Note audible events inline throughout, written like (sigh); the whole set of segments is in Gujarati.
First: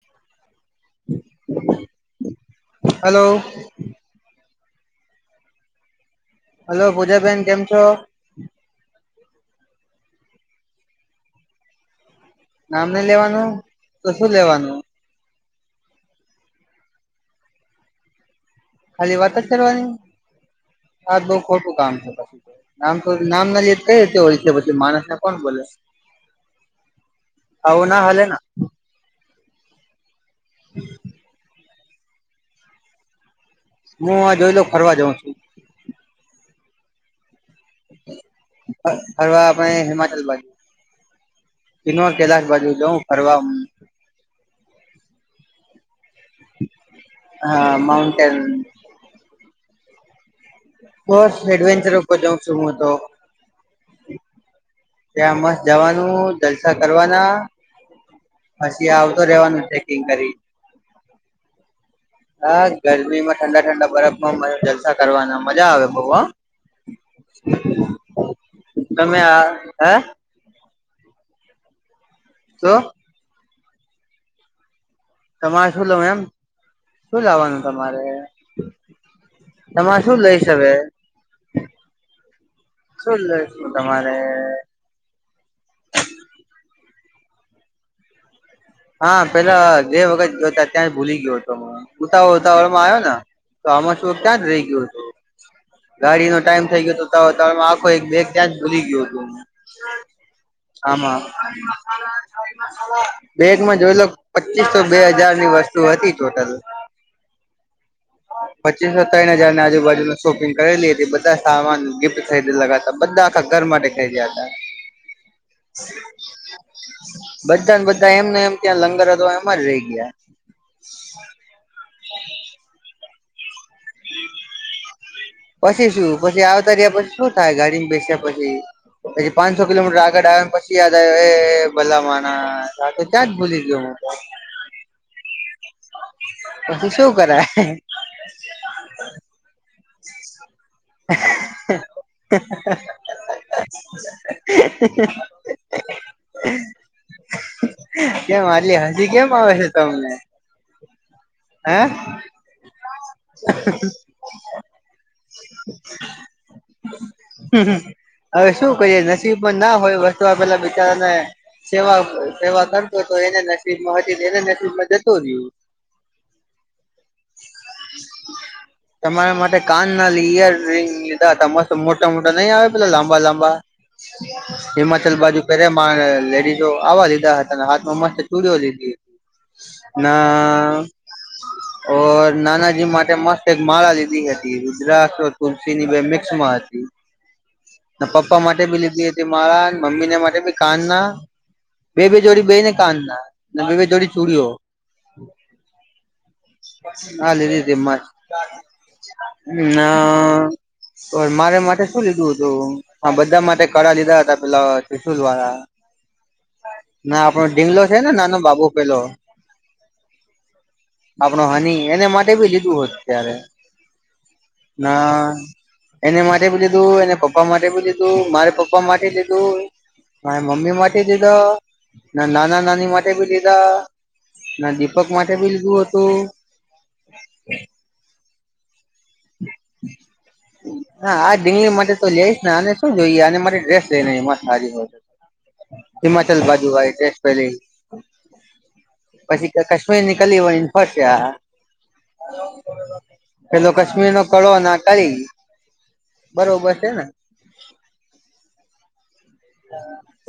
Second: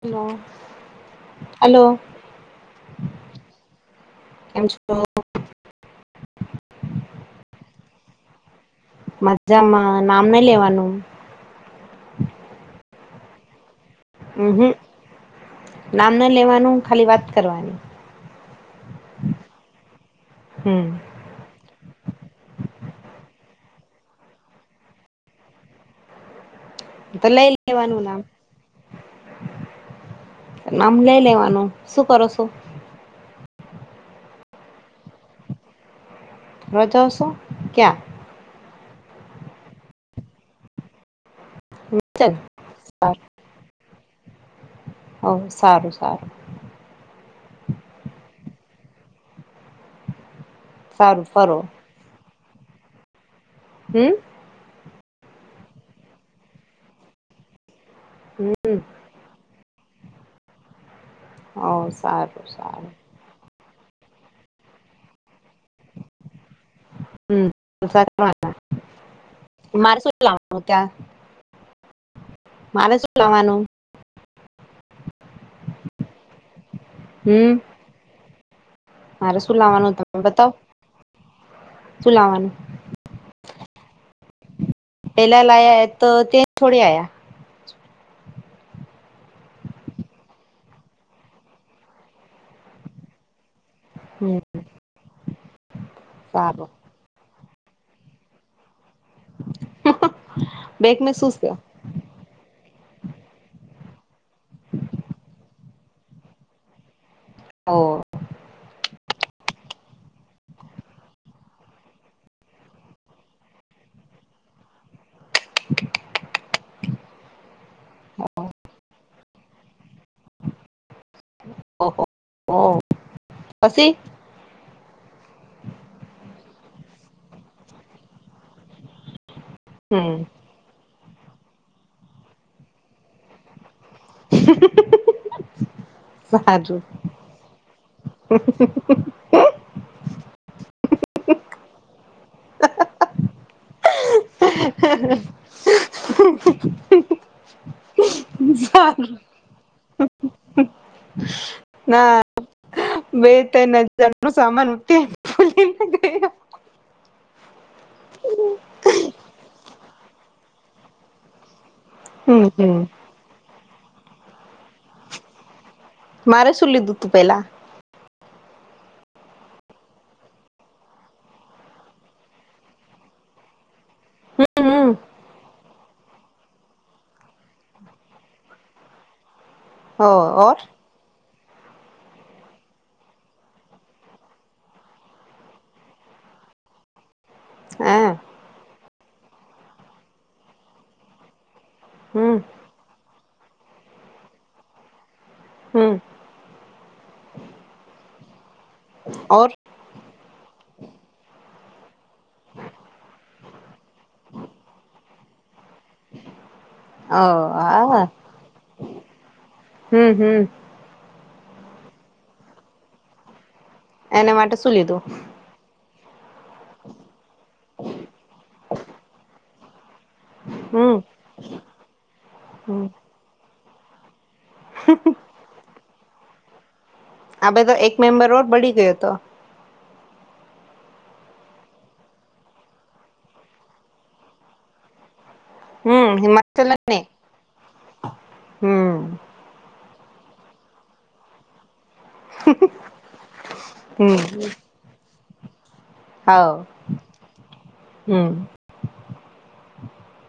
હ હાલો. ઓ તો હલો પૂજા બેેન કેમ છો મજામાં નામ નઈ લેવાનું નામ નઈ લેવાનું તો શું હમ લેવાનું નામ ન લેવાનું ખાલી વાત કરવાની ખાલી વાત જ કરવાની હમ આજ બઉ ખોટું કામ છે પછી નામ તો નામ ના લે કઈ રીતી ઓળખે છે પછી માણસને કોણ બોલે તો લઈ આવું ના લેવાનું નામ હાલે ને નામ લઈ લેવાનું શું કરો છો હું આ જોઈલો ફરવા જઉં છું રજાશો ક્યાં હવા આપને હિમાચલ બાજુ કિનવા ચાલ કેૈલાશ બાજુ જઉ સારું ફરવા હમમ ઓ સારું સારું હા માઉન્ટન્ટેન સારું બસ ફરો એડવેન્ચર ઉપર જાઉં છું હું તો હમ ત્યાં મસ્ત જવાનું જલસા કરવાના હમ પછી આવતો રેવાનું ચેકિંગ કરી હ સારું હા સારું ગરમીમાં ઠંડા ઠંડા બરફમાં મારે જલસા કરવાના મજા આવે બઉ હ હમ જલસા કરવાના. તમે આ હે મારે શું લાવવાનું ત્યાં મારે શું લવાનું તમારે શું લઉ એમ શું હમ લાવવાનું તમારે મારે શું લાવવાનું તમારે તમે શું લઈ બતાવ શું લાવવાનું (unintelligible) શું લઈં તમારે પેલા લાયા તો તે છોડી આયા હા પેલા બે વખત ગયો ત્યાં જ ભૂલી ગયો હતો ઉતાવળ ઉતાવળમાં આવ્યો ને તો આમાં શું હમ ત્યાં જ રહી ગયું હતું ગાડીનો ટાઈમ સારું થઈ ગયો હતો ત આખો એક બેગ ત્યાં ભૂલી ગયો બેગ મે આમા શું છે મા જોઈ લો પચીસો બે હજાર ની વસ્તુ હતી ટોટલ ઓ પચીસ ત્રણ હજાર ની આજુબાજુનું શોપિંગ કરેલી હતી બધા સામાન ગિફ્ટ ખરીદેલા હતા બધા આખા ઘર માટે ખાઈ બધન બધા એમ ને એમ ત્યાં લંગર હતો એમાં જ રઈ ગયા ઓહો ઓ પછી પછી શું પછી આવ તર્યા પછી શું થાય ગાડીમાં બેસ્યા પછી પછી પાંચસો કિલોમીટર હમ આગળ આવ્યા પછી એ ભલા માનાસ આ તો ત્યાં જ ભૂલી ગયો હું (inaudible) સારું પછી શું કરાય (inaudible) (inaudible) કેમ આટલી હસી કેમ આવે છે તમને (inaudible) હે ના બે તન હજારનું સામાન ઉતે (inaudible) હવે શું કરીયે નસીબ પણ ના હોય વસ્તુ પેલા બિચારાને સેવા હમ સેવા હમ કરતો તો એને નસીબ (unintelligible) એના નસીબ માં જતું રહ્યું મારે શું લીધું તું પેલા તમારા માટે કાન ના ઈયર રંગ લીધા હતા મસ્ત મોટા મોટા નહીં આવે પેલા લાંબા લાંબા હમ હિમાચલ બાજુ પહેર્યા માર લેડીઝો આવવા લીધા હતા અને હાથમાં મસ્ત ચુડીઓ લીધી હો ઓર ના ઓ નાનાજી માટે મસ્ત એક માળા લીધી હ રુદ્રાક્ષ તુલસીની બે મિક્સ માં હતી ન હા પપ્પા માટે બી લીધી હતી. મારા મમ્મીને માટે કાન ના બે બે હમ જોડી બે ને કાન ના ન બે બે જોડી છુડયો હમ હા લીધીધી એમાં જ ઓર ના તો મારે માટે શું લીધું હતું બધા માટે કળા લીધા હતા પેલા તિશુલ વાળા (inaudible) ઓ ના આપડો ઢીંગલો છે હા ને નાનો બાબુ પેલો હમ હમ આપણ હની એને માટે ભી લીધું હોત ત્યારે એને માટે શું ના લીધું? એને માટે બી લીધું એને પપ્પા માટે બી લીધું મારે પપ્પા માટે લીધું. મા મમ્મી હમ માટે દીધા ના નાના હમ નાની માટે ભી લીધા. ના દીપક માટે ભી લીધું હતું. આ બધુ એક મેમ્બર ઓર બળી ગયો હતો. (inaudible) હા આ ધિંગલી માટે તો લઈશ ને અને શું જોઈએ અને મારી ડ્રેસ લઈને મસ્ત સારી હોય હમ હિમાચલ બાજુ ને આય (unintelligible) પહેલી હમ પછી કાશ્મીર ની કલી વઇન ફશ્યા પેલો કશ્મીર નો કળો ના કાઇ હા હમ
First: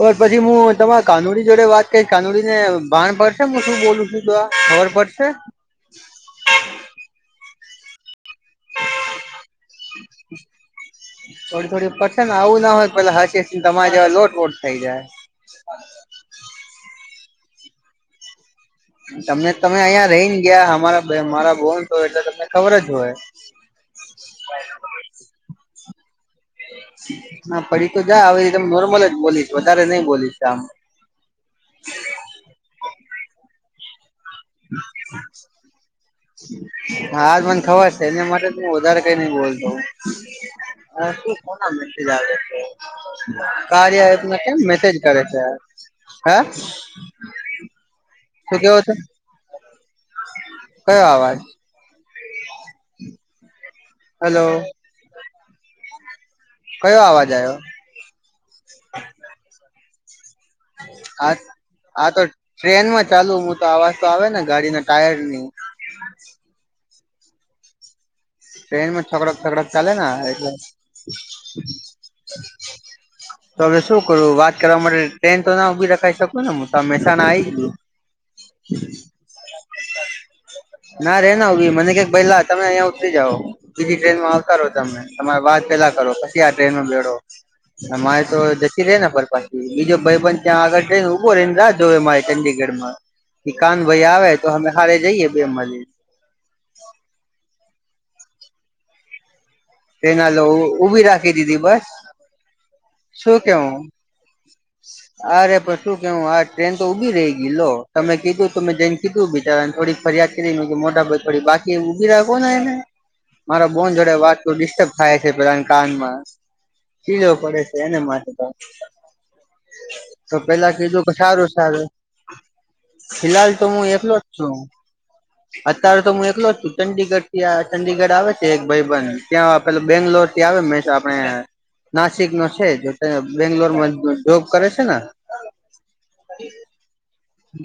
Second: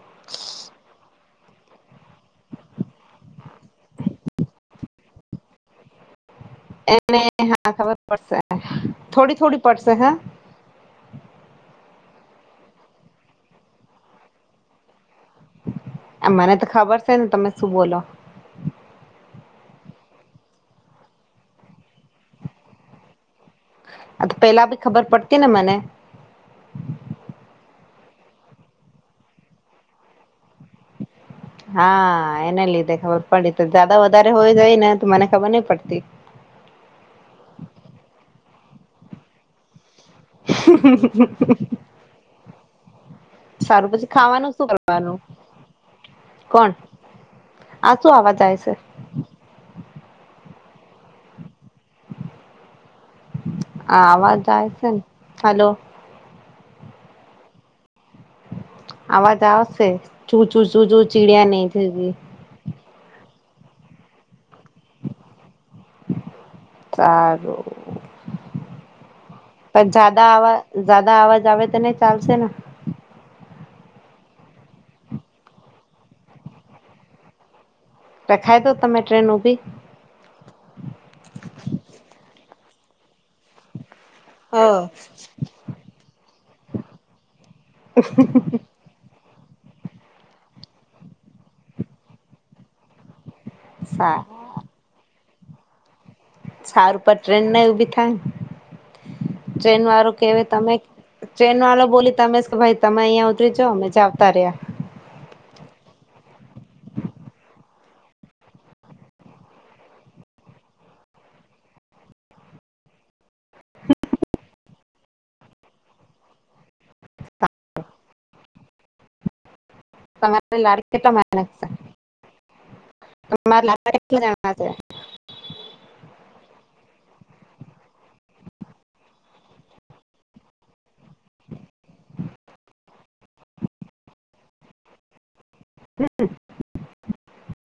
ઓર પછી હું તમારા કાનોડી જોડે વાત કરી કાનુડીને ભાણ પડશે હું શું બોલું છું તો આ ખબર પડશે. (inaudible) એને હા ખબર પડશે થોડી થોડી પડશે હે થોડી થોડી પડશે ને આવું ના હોય પેલા હસી ને તમારી જેવા લોટવોટ થઈ જાય. ફેને તમે શું બોલો તમને તમે અહીંયા રહીને ગયા અમારા મારા બોન તો એટલે તમને ખબર જ હોય. આ તો પેલા ભી ખબર પડતી ને મને ના પડી તો જાય હવ ત નોર્મલ જ બોલીશ વધારે નહી બોલીશ આમ હા એને લીધે ખબર પડી જતાં વ હાજ મને ખબર છે એના માટે હું વધારે કઈ નઈ બોલતો અ શું કોના મેસેજ આવે છે. સારું કાર્ય પછી એપને ખાવાનું કેમ શું મેસેજ કરવાનું કરે છે હે સાય શું છે. કેવો કયો અવાજ હલો આવાજાય છે ને હલો કયો અવાજ આવ્યો આવાજ આવશે. ચૂ ચૂ ચૂ ચૂ હા ચીડિયા નહી થઈ હા તો ટ્રેનમાં ચાલુ તો આવાજ તો આવે ને ગાડીના ટાયર ની તાર ટ્રેન માં છકડક થકડક ચાલે ના જદા એટલે આવા (unintelligible) જદા અવાજ આવે તો નહી ચાલશે ને તો હવે શું કરું વાત કરવા માટે ટ્રેન તો ના ઉભી રખી શકું ને હું તો મહેસાણા આઇ ગુ. રખાય તો તમે ટ્રેન ઉભી ના રે ના હો મને કક પાઈલા તમે અહિયાં ઉતરી જાઓ. બીજી ટ્રેનમાં હ આવતા રહો તમમે તમારે વાત પેલા કરો પછી આ ટ્રેનમાં બેડો. અમારે તો જસી રે ને પર પા બીજો ભાઈબન ત્યાં આગળ જઈને ઉભો ર એને રાહ જોએ મારે ચંંદડીગઢ માં કાન ભાઈ સારું આવે તો અમે હારે જઈએ બે મજ સારું ઉપ ટ્રેન ના એવું બી થાય. ટ્રેન વાળું હાલો કેવાય તમે ઉભી રાખી ટ્રેન દીધી બસ વાળો બોલી તમે કે ભાઈ તમે અહિયાયા શું ઉતરી જા કેવું અમે જાવતા રહ્યા. અરે પ શું કેવું આજ ટ્રેન તો ઉઊભી રહી ગઈ તમે કીધું તમે જઈને કીધું બીચને થોડીક ફરિયાદ કરીને મોટા ભાઈ થોડી બાકી ઉભી રહ કોને એને મારા બોન જોડે વાત તો ડિસ્ટર્બ થાય છે પેલા કાનમાં ખીજો પડે છે એને માટે તો તો તમારા પેલા લાડ કીધું કે કેટલા સારું માણસ છે? સારું ફિહાલ તો તમારા હું લાડ કેટલા એકલો જ છું જણા અત્યારે તો હું એકલો જ છું ચંંદગઢ ત્યાં ચંડીગઢ આવે છે એક ભાઈબન ત્યાં પેલું બેંગ્લોર થી આવે હમેશા આપણે નાસિક નો છે જો ત બેંગ્લોર માં જોબ કરે છે ને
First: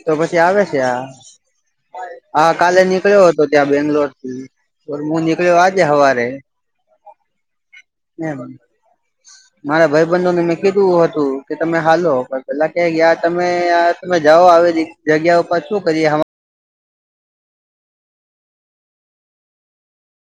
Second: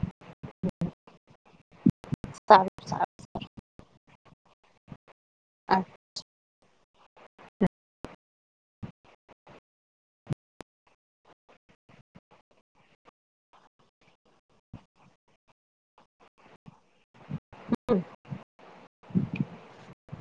તો પછી આવે છે આ હા છે કાલે નીકળ્યો હતો ત્યાં બેંગ્લોર થી હું નીકળ્યો આજે સવારે (unintelligible) મારા ભાઈ બંધને મેં કીધું હતું કે તમે હાલો પણ પેલા ક તમે તમે જાઓ આવે જગ્યા ઉપર શું કરીએ (unintelligible)